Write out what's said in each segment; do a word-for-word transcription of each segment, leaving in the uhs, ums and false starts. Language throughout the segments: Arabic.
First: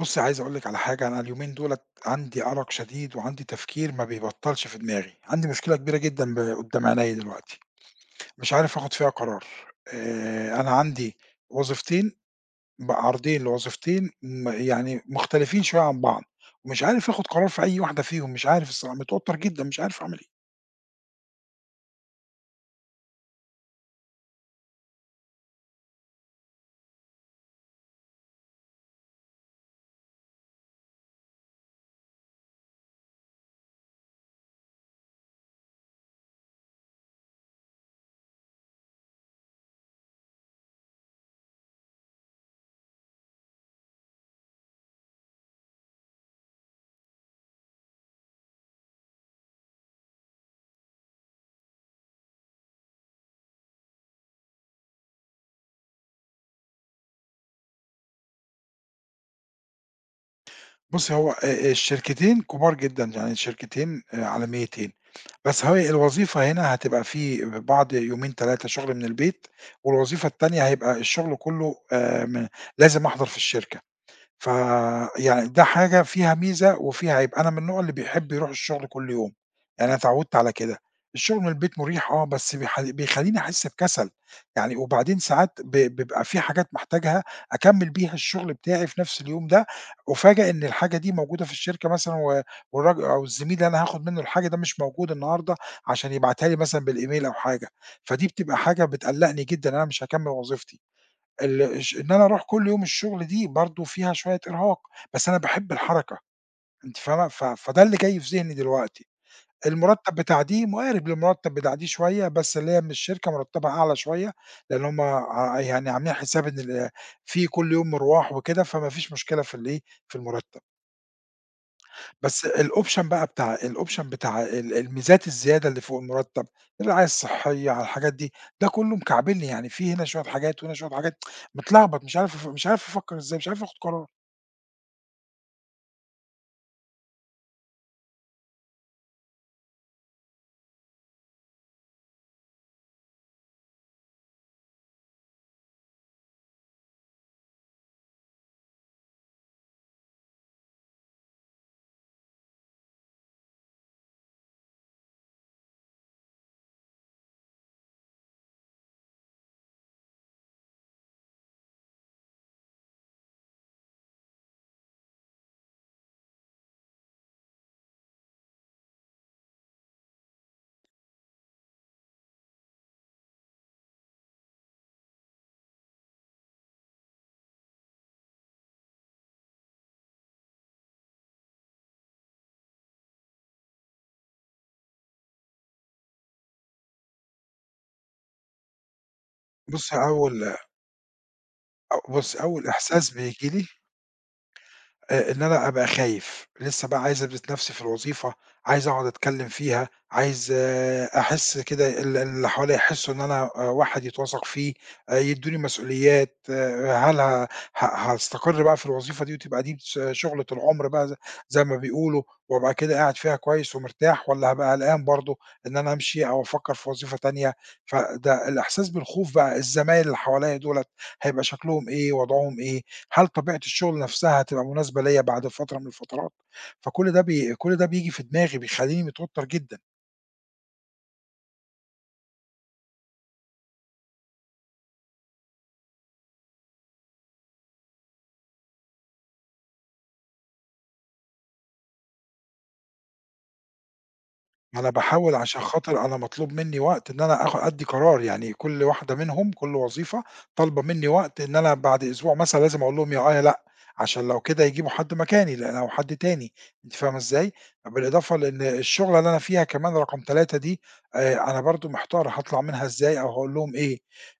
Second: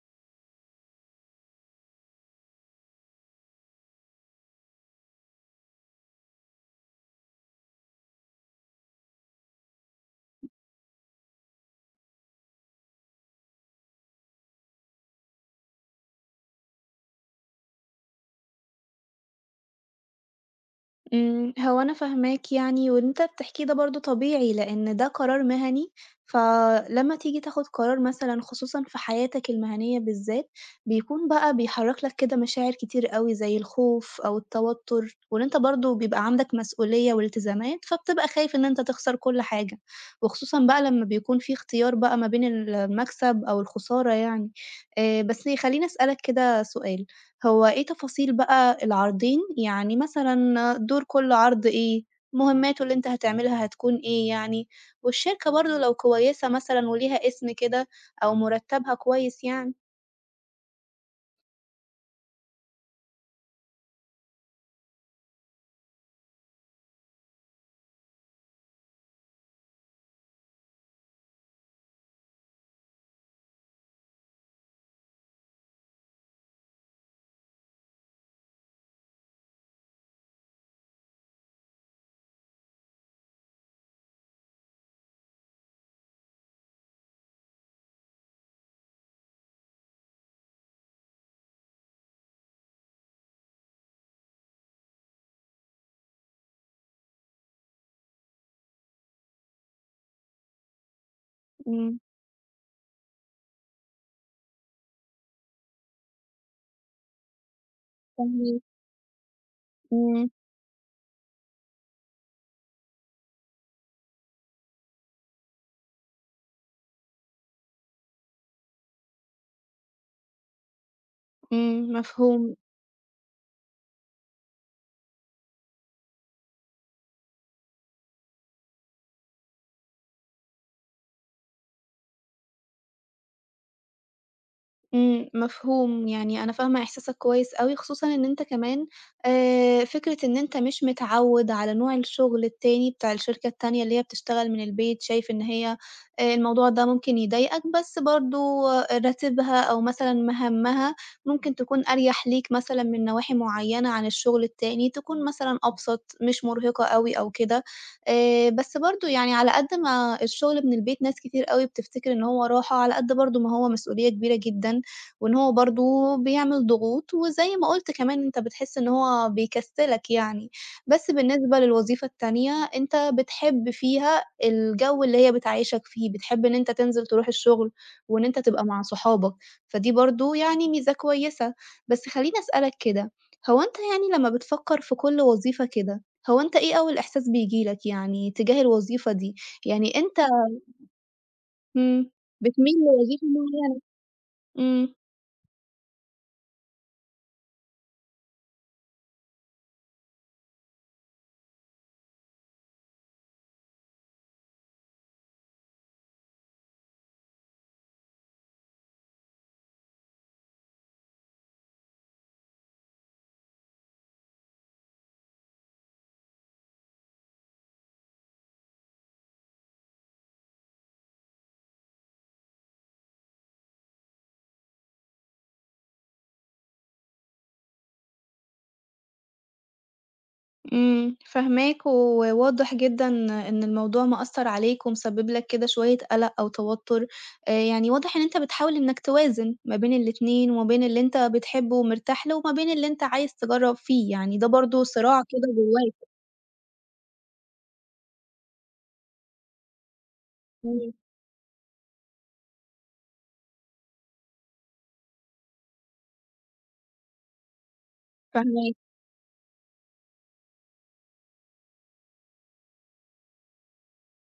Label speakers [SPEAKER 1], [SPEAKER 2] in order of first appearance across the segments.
[SPEAKER 1] بُصّي، عايز أقول لِك على حاجة، أنا اليومين دُولة عندي أرق شديد وعندي تفكير ما بيبطّلش في دماغي، عندي مشكلة كبيرة جدًا ب قدّام عينيّا دلوقتي، مش عارف آخُد فيها قرار. آآ أنا عندي وظيفتين ب عرضين لوظيفتين م يعني مختلفين شوية عن بعض، ومش عارف آخُد قرار في أي واحدة فيهم، مش عارف الصراحة متوتّر جدًا، مش عارف أعمل إيه.
[SPEAKER 2] إمم، هو أنا فاهماك يعني، واللي أنت بتحكيه ده برضه طبيعي، لإن ده قرار مهني، فلمّا تيجي تاخد قرار مثلًا خصوصًا في حياتك المهنية بالذات، بيكون بقى بيحرّك لك كده مشاعر كتير أوي زي الخوف أو التوتر، وإن أنت برضه بيبقى عندك مسؤولية والتزامات، فبتبقى خايف إن أنت تخسر كل حاجة، وخصوصًا بقى لمّا بيكون في اختيار بقى ما بين المكسب أو الخسارة يعني. آآ، بس خلّيني أسألك كده سؤال. هو إيه تفاصيل بقى العرضين؟ يعني مثلًا دور كل عرض إيه، مهمّاته اللي أنت هتعملها هتكون إيه يعني، والشركة برضه لو كويسة مثلًا وليها اسم كده أو مرتّبها كويس يعني.
[SPEAKER 1] بُصّي، هو آآ الشركتين كبار جدًا، يعني شركتين آآ عالميتين، بس هي الوظيفة هنا هتبقى في بعض يومين تلاتة شغل من البيت، والوظيفة التانية هيبقى الشغل كُلّه آآ م لازم أحضر في الشركة. ف يعني ده حاجة فيها ميزة وفيها عيب. أنا من النوع اللي بيحب يروح الشغل كل يوم، يعني أنا اتعودت على كده. الشغل من البيت مريح آه، بس بيح بيخلّيني أحس بكسل. يعني وبعدين ساعات ب بيبقى في حاجات محتاجها أكمّل بيها الشغل بتاعي في نفس اليوم ده، أُفاجأ إن الحاجة دي موجودة في الشركة مثلًا و والراجل أو الزميل اللي أنا هاخد منه الحاجة ده مش موجود النهارده عشان يبعتها لي مثلًا بالإيميل أو حاجة، فدي بتبقى حاجة بتقلّقني جدًا إن أنا مش هاكمّل وظيفتي. ال الش
[SPEAKER 2] إمم،
[SPEAKER 1] إن أنا أروح كل يوم الشغل دي برضه فيها شوية إرهاق، بس أنا باحب الحركة، أنتِ فاهمة؟ ف فده اللي جاي في ذهني
[SPEAKER 2] فاهماك.
[SPEAKER 1] دلوقتي. المرتب
[SPEAKER 2] إمم.
[SPEAKER 1] بتاع دي مقارب للمرتب بتاع دي شوية، بس اللي هي من الشركة مرتبها أعلى شوية، لإن هم ع يعني عاملين حساب إن ال في كل يوم مِرواح وكده، فما فيش مشكلة في الإيه، في المرتب.
[SPEAKER 2] إمم،
[SPEAKER 1] بس
[SPEAKER 2] مفهوم.
[SPEAKER 1] الoption بقى بتاع الoption بتاع ال الميزات الزيادة اللي فوق المرتب، الرعاية الصحية على الحاجات دي، ده كلّه مكعبلني، يعني في هنا شوية حاجات وهنا شوية حاجات. متلخبط مش عارف أف مش عارف أفكّر إزاي، مش عارف آخُد قرار.
[SPEAKER 2] إمم، مفهوم، يعني أنا فاهمة إحساسك كويس أوي، خصوصًا إن أنت كمان آآ، فكرة إن أنت مش متعوّد على نوع الشغل التاني بتاع الشركة التانية اللي هي بتشتغل من البيت، شايف إن هي آآ، الموضوع ده ممكن يضايقك، بس برضه راتبها أو مثلًا مهامها ممكن تكون أريح ليك مثلًا من نواحي معيّنة عن الشغل التاني، تكون مثلًا أبسط، مش مرهقة أوي أو كده. آآ، بس برضه يعني على قد ما الشغل من البيت ناس كتير أوي بتفتكر إن هو راحة، على قد برضه ما هو مسؤولية كبيرة جدًا. وإن هو برضه بيعمل ضغوط، وزي ما قُلت كمان أنت بتحس إن هو بيكسّلك يعني. بس بالنسبة للوظيفة التانية، أنت بتحب فيها الجو اللي هي بتعيّشك فيه، بتحب إن أنت تنزل تروح الشغل، وإن أنت تبقى مع صحابك، فدي برضه يعني ميزة كويسة. بس خلّيني أسألك كده، هو أنت يعني لمّا بتفكّر في كل وظيفة كده، هو أنت إيه أول إحساس بييجي لك يعني تجاه الوظيفة دي؟ يعني
[SPEAKER 1] بُصّي
[SPEAKER 2] أنت
[SPEAKER 1] أول أ
[SPEAKER 2] إمم،
[SPEAKER 1] بُصّي أول
[SPEAKER 2] بتميل
[SPEAKER 1] إحساس
[SPEAKER 2] لوظيفة
[SPEAKER 1] بييجي لي،
[SPEAKER 2] معيّنة، إمم.
[SPEAKER 1] آآ إن أنا أبقى خايف، لسه بقى عايز أثبت نَفْسي في الوظيفة، عايز أقعد أتكلّم فيها، عايز آه، أحس كده ال اللي حواليّا يحسّوا إن أنا آآ واحد يتوثق فيه، آآ يدّوني مسؤوليات. آه، هل ه ه هاستقر بقى في الوظيفة دي وتبقى دي ش شُغلة العُمر بقى ز زي ما بيقولوا وأبقى كده قاعد فيها كويس ومرتاح والّا هابقى قلقان برضه إن أنا أمشي أو أفكّر في وظيفة تانية. فده الإحساس بالخوف بقى، الزمايل اللي حواليّا دُولة هيبقى شكلهم إيه، وضعهم إيه؟ هل طبيعة الشغل نفسها هتبقى مناسبة ليّا بعد فترة من الفترات؟ فكل ده بي كل ده بييجي في دماغي، بيخلّيني متوتر جدًا.
[SPEAKER 2] إمم، فاهماك، وواضح جدًا إن الموضوع مأثّر عليك ومسبب لك كده شوية قلق أو توتر، آآ، يعني واضح إن أنت بتحاول إنك توازن ما بين الاتنين، وما بين اللي أنت بتحبه ومرتاح له، وما بين اللي أنت عايز تجرّب فيه، يعني ده
[SPEAKER 1] ما
[SPEAKER 2] برضه
[SPEAKER 1] أنا
[SPEAKER 2] صراع
[SPEAKER 1] باحاول
[SPEAKER 2] كده
[SPEAKER 1] عشان
[SPEAKER 2] جواك،
[SPEAKER 1] خاطر أنا مطلوب منّي وقت إن أنا آخ أدّي قرار، يعني كل واحدة منهم، كل وظيفة طالبة
[SPEAKER 2] إمم،
[SPEAKER 1] منّي وقت إن أنا بعد أسبوع مثلًا لازم أقول لهم يا آه يا لأ، عشان لو كده يجيبوا حد مكاني لأ أو حد تاني، أنتِ فاهمة إزاي؟ بالإضافة لإن
[SPEAKER 2] فاهماك.
[SPEAKER 1] الشُغلة اللي أنا فيها كمان رقم تلاتة دي، آآ، أنا برضه محتار هاطلع منها إزاي أو هاقول لهم إيه.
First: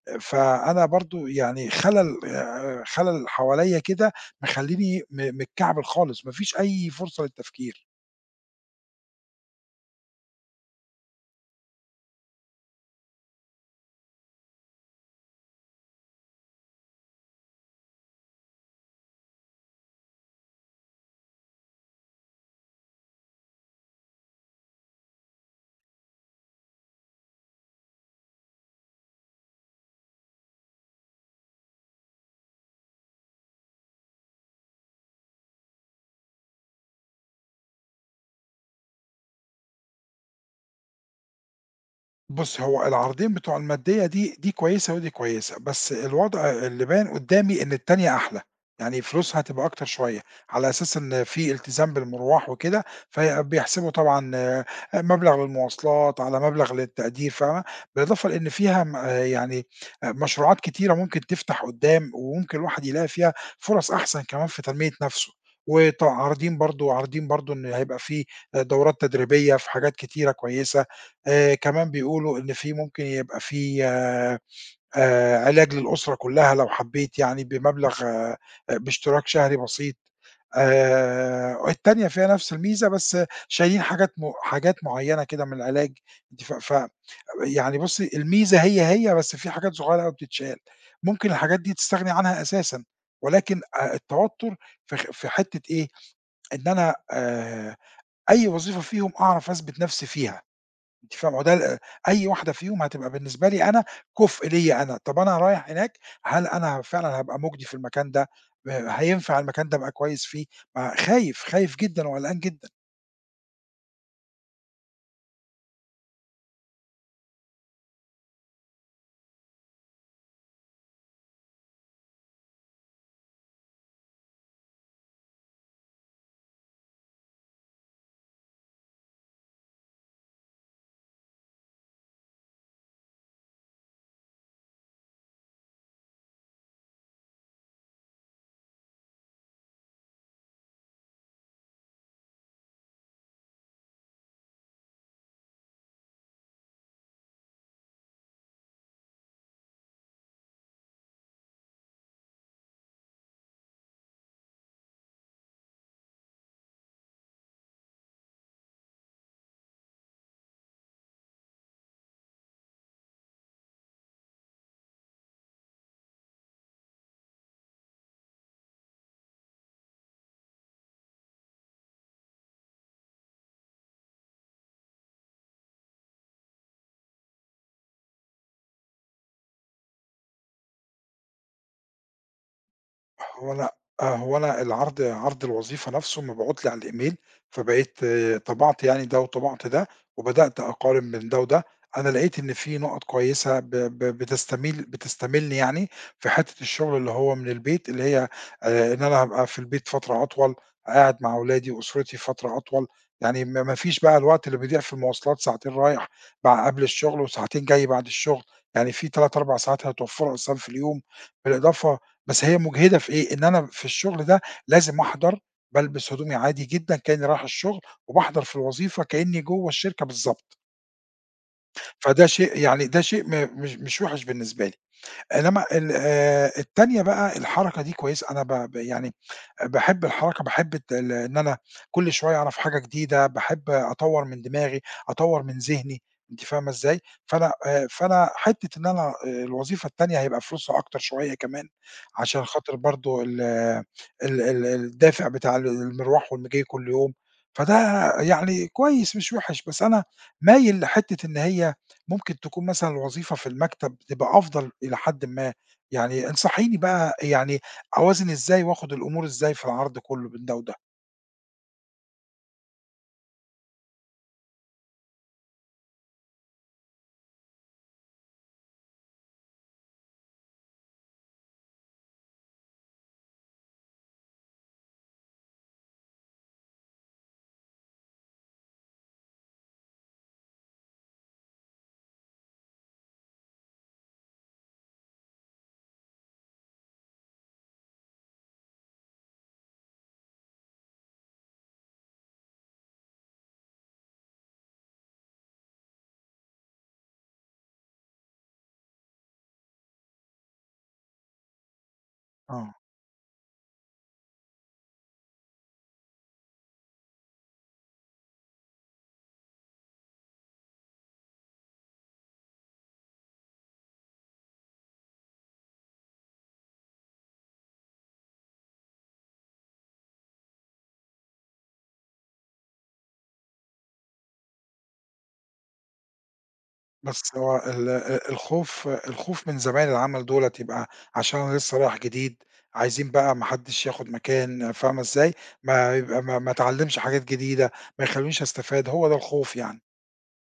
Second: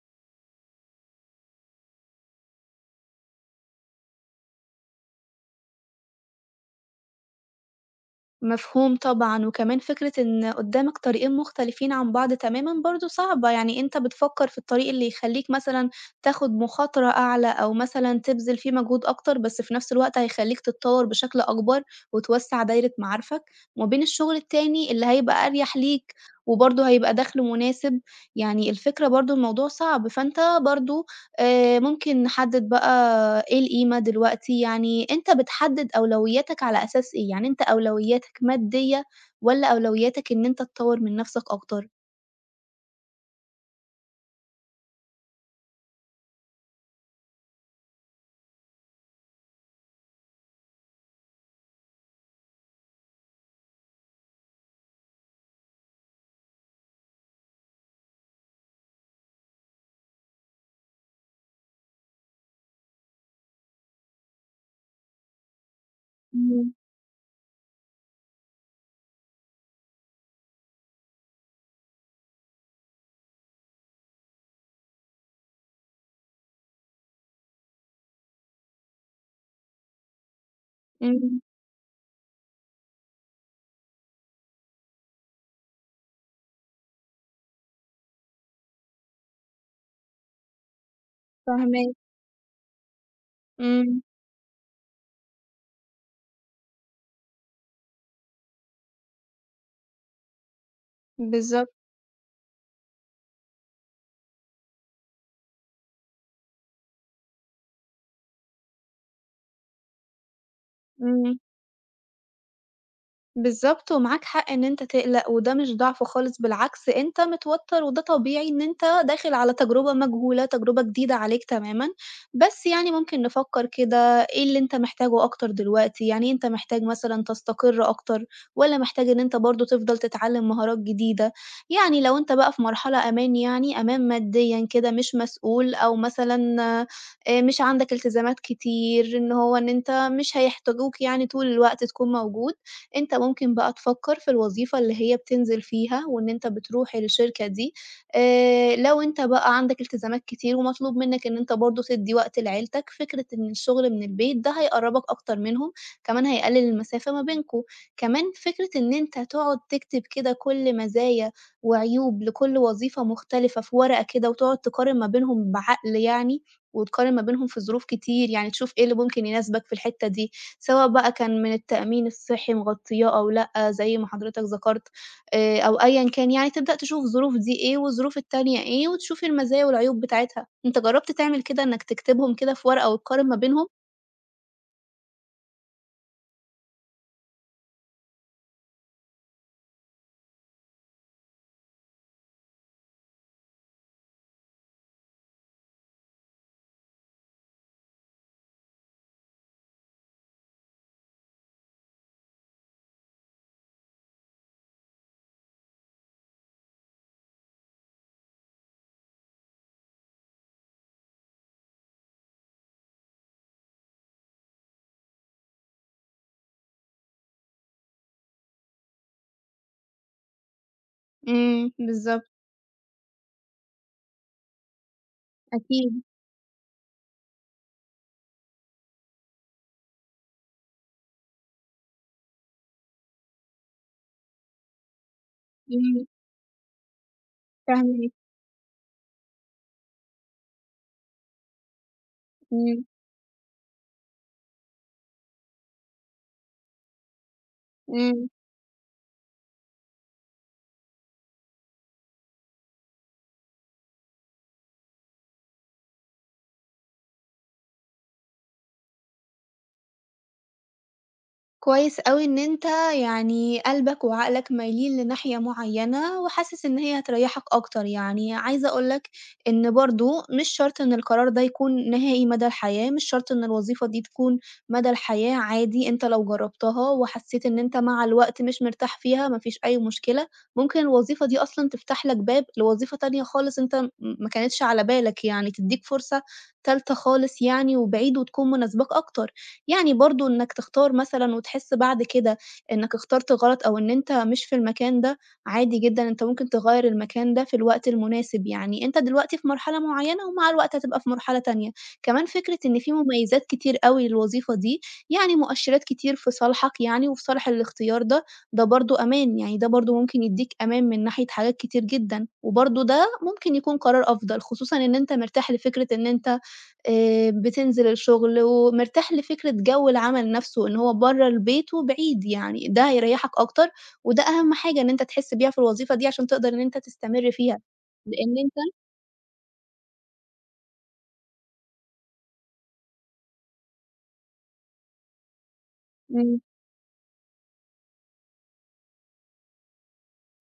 [SPEAKER 1] آه، فأنا برضه يعني خَلَل آآ، خَلَل حواليّا كده مخلّيني م متكعبل خالص، ما فيش أي فرصة للتفكير.
[SPEAKER 2] مفهوم طبعًا، وكمان فكرة إن قدّامك طريقين مختلفين عن بعض تمامًا برضه صعبة، يعني أنت بتفكّر في الطريق اللي يخلّيك مثلًا تاخد مخاطرة أعلى أو مثلًا تبذل فيه مجهود أكتر، بس في نفس الوقت هيخلّيك تتطوّر بشكل أكبر وتوسّع دايرة معارفك، وما بين الشغل التاني اللي هيبقى أريح ليك وبرضه هيبقى دخْل مناسب، يعني الفكرة برضه الموضوع صعب، فأنت برضه آآ ممكن نحدد بقى إيه القيمة دلوقتي، يعني أنت بتحدد أولوياتك على أساس إيه؟ يعني أنت أولوياتك مادية والّا أولوياتك إن أنت تطوّر من نفسك أكتر؟
[SPEAKER 1] بُص، هو العرضين بتوع المادية دي، دي كويسة ودي كويسة، بس الوضع اللي باين قدّامي إن التانية أحلى، يعني فلوسها هتبقى أكتر شوية، على أساس إن في التزام بالمروح وكده، فبيحسبوا طبعًا، آآ، مبلغ للمواصلات، على مبلغ للتقدير فاهمة. بالإضافة لإن فيها م آه، يعني آه، مشروعات كتيرة ممكن تفتح قدّام، وممكن الواحد يلاقي فيها فرص أحسن كمان في تنمية نفسه. وط عارضين
[SPEAKER 2] إمم.
[SPEAKER 1] برضه عارضين برضه إن هيبقى في دورات تدريبية في حاجات كتيرة كويسة. آآ كمان بيقولوا إن في ممكن يبقى في آآ علاج للأسرة كلّها لو حبّيت يعني بمبلغ آآ باشتراك شهري بسيط.
[SPEAKER 2] إمم،
[SPEAKER 1] آآ التانية فيها نفس الميزة بس شايلين حاجات م حاجات معيّنة كده من العلاج. أنتِ ف ف يعني بُصّي الميزة هي، هي بس في حاجات صغيّرة أوي بتتشال، ممكن الحاجات دي
[SPEAKER 2] فاهماك.
[SPEAKER 1] تستغني عنها أساسًا. ولكن آآ
[SPEAKER 2] إمم.
[SPEAKER 1] التوتر في خ في حتّة إيه، إن أنا آآ أي وظيفة فيهم أعرف أثبت نفسي فيها. أنتِ فاهمة؟ هو ده
[SPEAKER 2] بالضبط.
[SPEAKER 1] ال أي واحدة فيهم هتبقى بالنسبة لي أنا كُفء ليّا أنا. طَب أنا رايح هناك، هل أنا فعلًا هابقى مُجدي في المكان ده، آآ هينفع المكان ده أبقى كويس فيه؟ ما
[SPEAKER 2] إمم.
[SPEAKER 1] خايف، خايف جدًا وقلقان جدًا.
[SPEAKER 2] بالضبط، ومعاك حق إن أنت تقلق، وده مش ضعف خالص بالعكس أنت متوتر وده طبيعي إن أنت داخل على تجربة مجهولة، تجربة جديدة عليك تمامًا، بس يعني ممكن نفكّر كده إيه اللي أنت محتاجه أكتر دلوقتي، يعني إيه أنت محتاج مثلًا تستقر أكتر والّا محتاج إن أنت برضه تفضل تتعلّم مهارات جديدة؟ يعني لو أنت بقى في مرحلة أمان يعني أمان ماديًا كده مش مسؤول أو مثلًا آآ مش عندك التزامات كتير، إن هو إن أنت مش هيحتاجوك يعني طول الوقت تكون موجود. أنت ممكن بقى تفكّر في الوظيفة اللي هي بتنزل فيها وإن أنت بتروح الشركة دي، آآ لو أنت بقى عندك التزامات كتير ومطلوب منّك إن أنت برضه تدّي وقت لعيلتك، فكرة إن الشغل من البيت ده هيقرّبك أكتر منهم، كمان هيقلل المسافة ما بينكم. كمان فكرة إن أنت تقعد تكتب كده كل مزايا وعيوب لكل وظيفة مختلفة في ورقة كده وتقعد تقارن ما بينهم بعقل يعني، وتقارن ما بينهم في ظروف كتير، يعني تشوف إيه اللي ممكن يناسبك في الحتّة دي. سواء بقى كان من التأمين الصحّي مغطّياه أو لأ، زي ما حضرتك ذكرت آآ، أو أيًا كان يعني تبدأ تشوف الظروف دي إيه والظروف التانية إيه، وتشوف المزايا والعيوب بتاعتها. أنت جرّبت تعمل كده إنّك تكتبهم كده في ورقة وتقارن ما
[SPEAKER 1] هو
[SPEAKER 2] بينهم؟
[SPEAKER 1] أنا آه، هو أنا العرض عرض الوظيفة نفسه مبعوت لي على الإيميل، فبقيت آه، طبعت يعني ده وطبعت ده، وبدأت أقارن بين ده وده. أنا لقيت إن في نُقَط كويسة ب ب بتستميل بتستميلني يعني في حتّة الشغل اللي هو من البيت، اللي هي آآ إن أنا هابقى في البيت فترة أطول، قاعد مع ولادي وأسرتي فترة أطول، يعني ما ما فيش بقى الوقت اللي بيضيع في المواصلات ساعتين رايح بع قبل الشغل وساعتين جاي بعد الشغل، يعني في تلاتة، اربعة ساعات هيتوفروا أصلًا في اليوم. بالإضافة بس هي مُجهدة في إيه، إن أنا في الشغل ده لازم أحضر، بالبس هدومي عادي جدًا كإنّي رايح الشغل، وباحضر في الوظيفة كإنّي جوّه الشركة بالضبط.
[SPEAKER 2] إمم،
[SPEAKER 1] فده
[SPEAKER 2] بالضبط،
[SPEAKER 1] شيء، يعني ده شيء م مش مش وِحِش بالنسبة لي. إنّما ال
[SPEAKER 2] أكيد،
[SPEAKER 1] آآ التانية بقى الحركة دي كويسة، أنا ب ب يعني باحب الحركة، باحب الت ال إن أنا كل شوية أعرف حاجة جديدة، باحب أطوّر من دماغي، أطوّر من ذهني،
[SPEAKER 2] إمم،
[SPEAKER 1] أنتِ فاهمة إزاي؟ فأنا آآ،
[SPEAKER 2] فاهماك،
[SPEAKER 1] فأنا حتّة إن أنا آآ، الوظيفة التانية هيبقى فلوسها أكتر شوية كمان، عشان خاطر
[SPEAKER 2] إمم،
[SPEAKER 1] برضه ال ال ال الدافع بتاع ال المروح والمجي كل يوم، فده
[SPEAKER 2] إمم.
[SPEAKER 1] يعني كويس مش وِحِش. بس أنا مايل لحتّة إن هي ممكن تكون مثلًا الوظيفة في المكتب تبقى أفضل إلى حدٍ ما، يعني انصحيني بقى يعني أوازن إزاي وآخد الأمور إزاي في العرض كلّه بين ده وده.
[SPEAKER 2] كويس أوي إن أنت يعني قلبك وعقلك مايلين لناحية معيّنة وحاسس إن هي هتريّحك أكتر، يعني عايزة أقول لك إن برضه مش شرط إن القرار ده يكون نهائي مدى الحياة، مش شرط إن الوظيفة دي تكون مدى الحياة، عادي أنت لو جرّبتها وحسيت إن أنت مع الوقت مش مرتاح فيها ما فيش أي مشكلة، ممكن الوظيفة دي أصلًا تفتح لك باب لوظيفة تانية خالص أنت م ما كانتش على بالك يعني، تدّيك فرصة تالتة خالص يعني وبعيد وتكون مناسباك أكتر. يعني برضه إنك تختار مثلًا وتحس بعد كده إنك اخترت غلط أو إن أنت مش في المكان ده، عادي جدًا أنت ممكن تغيّر المكان ده في الوقت المناسب، يعني أنت دلوقتي في مرحلة معيّنة ومع الوقت هتبقى في مرحلة تانية. كمان فكرة
[SPEAKER 1] آه،
[SPEAKER 2] إن في مميزات كتير أوي للوظيفة دي، يعني مؤشرات كتير في صالحك يعني وفي صالح الاختيار ده، ده برضه أمان، يعني ده برضه ممكن يدّيك أمان من ناحية حاجات كتير جدًا، وبرضه ده ممكن يكون قرار أفضل، خصوصًا إن أنت مرتاح لفكرة إن أنت آآ بتنزل الشغل ومرتاح لفكرة جو العمل نفسه، إن هو برّه البيت وبعيد يعني، ده هيريّحك أكتر، وده أهم حاجة إن أنت تحس بيها في الوظيفة دي عشان تقدر إن أنت تستمر
[SPEAKER 1] بس هو
[SPEAKER 2] فيها،
[SPEAKER 1] ال آآ
[SPEAKER 2] لإن أنت
[SPEAKER 1] الخوف الخوف من زمايل العمل دُولة يبقى عشان أنا لسه رايح جديد، عايزين بقى ما حدّش ياخد مكان، فاهمة إزاي؟ ما يبقى
[SPEAKER 2] إمم.
[SPEAKER 1] ما ما اتعلّمش حاجات جديدة، ما يخلّونيش أستفاد، هو ده الخوف يعني.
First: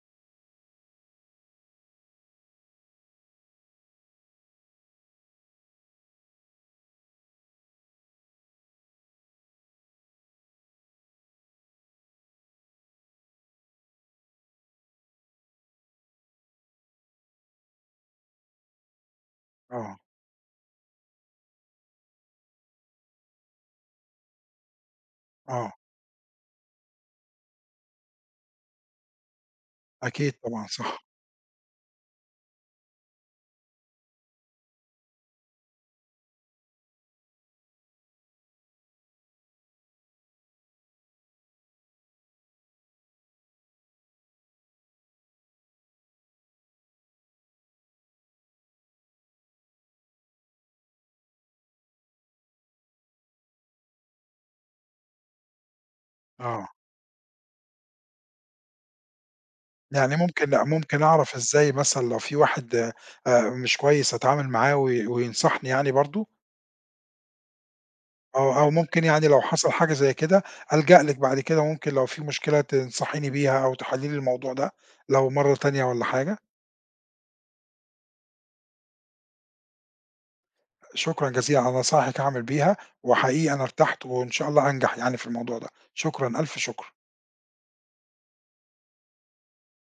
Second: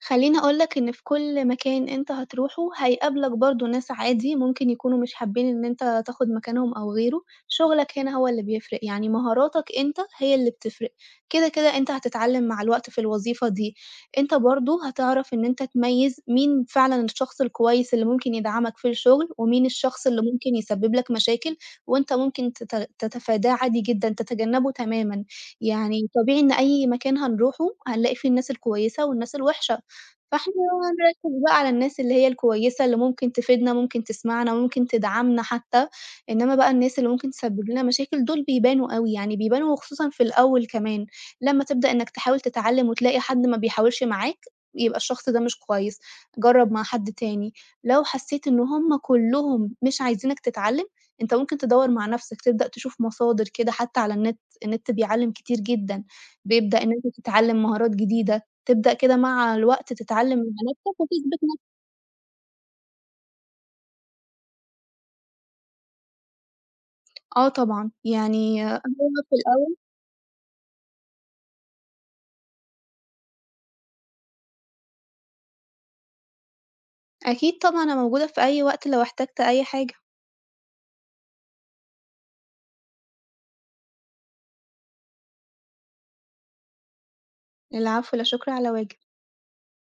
[SPEAKER 2] خلّيني أقول لك إن في كل مكان أنت هتروحه هيقابلك برضه ناس عادي ممكن يكونوا مش حابين إن أنت تاخد مكانهم أو غيره، شغلك هنا هو اللي بيفرق، يعني مهاراتك أنت هي اللي بتفرق، كده، كده أنت هتتعلّم مع الوقت في الوظيفة دي، أنت برضه هتعرف إن أنت تميّز مين فعلًا الشخص الكويس اللي ممكن يدعمك في الشغل، ومين
[SPEAKER 1] آه،
[SPEAKER 2] الشخص اللي ممكن يسبب لك مشاكل، وأنت ممكن تت تتفاداه عادي جدًا، تتجنبه تمامًا،
[SPEAKER 1] آه،
[SPEAKER 2] يعني طبيعي إن أي مكان هنروحه هنلاقي فيه الناس الكويسة والناس الوحشة.
[SPEAKER 1] أكيد
[SPEAKER 2] فإحنا
[SPEAKER 1] طبعًا
[SPEAKER 2] بقى
[SPEAKER 1] صح.
[SPEAKER 2] نركّز بقى على الناس اللي هي الكويسة، اللي ممكن تفيدنا، ممكن تسمعنا، ممكن تدعمنا حتى، إنّما بقى الناس اللي ممكن تسبب لنا مشاكل دول بيبانوا أوي، يعني بيبانوا وخصوصًا في الأول كمان، لمّا تبدأ إنّك تحاول تتعلّم وتلاقي حد ما بيحاولش معاك، يبقى الشخص ده مش كويس، جرّب مع حد تاني، لو حسّيت إن هم كلّهم مش عايزينك تتعلّم، أنت ممكن تدوّر مع نَفْسك، تبدأ تشوف مصادر كده حتى على النت، النت بيعلّم كتير جدًا،
[SPEAKER 1] آه،
[SPEAKER 2] بيبدأ إن أنت تتعلّم مهارات جديدة. تبدأ كده مع الوقت
[SPEAKER 1] يعني
[SPEAKER 2] تتعلّم مع
[SPEAKER 1] ممكن
[SPEAKER 2] نَفْسك
[SPEAKER 1] ممكن أعرف
[SPEAKER 2] وتثبت
[SPEAKER 1] إزاي
[SPEAKER 2] نَفْسك.
[SPEAKER 1] مثلًا لو في واحد آآ مش كويس أتعامل معاه وي وينصحني يعني برضه؟
[SPEAKER 2] آه طبعًا،
[SPEAKER 1] أو
[SPEAKER 2] يعني
[SPEAKER 1] أو ممكن
[SPEAKER 2] هو
[SPEAKER 1] يعني
[SPEAKER 2] في
[SPEAKER 1] لو حصل
[SPEAKER 2] الأول
[SPEAKER 1] حاجة زي كده، ألجأ لِك بعد كده، ممكن لو في مشكلة تنصحيني بيها أو تحلّي لي الموضوع ده، لو مرّة تانية والّا حاجة.
[SPEAKER 2] أكيد طبعًا أنا موجودة في أي وقت لو احتجت أي حاجة.
[SPEAKER 1] شكرًا جزيلًا على نصايحِك هاعمل بيها، وحقيقي أنا ارتحت وإن شاء الله هانجح يعني في الموضوع ده. شكرًا، ألف شكر.
[SPEAKER 2] العفو، لا شكر على واجب.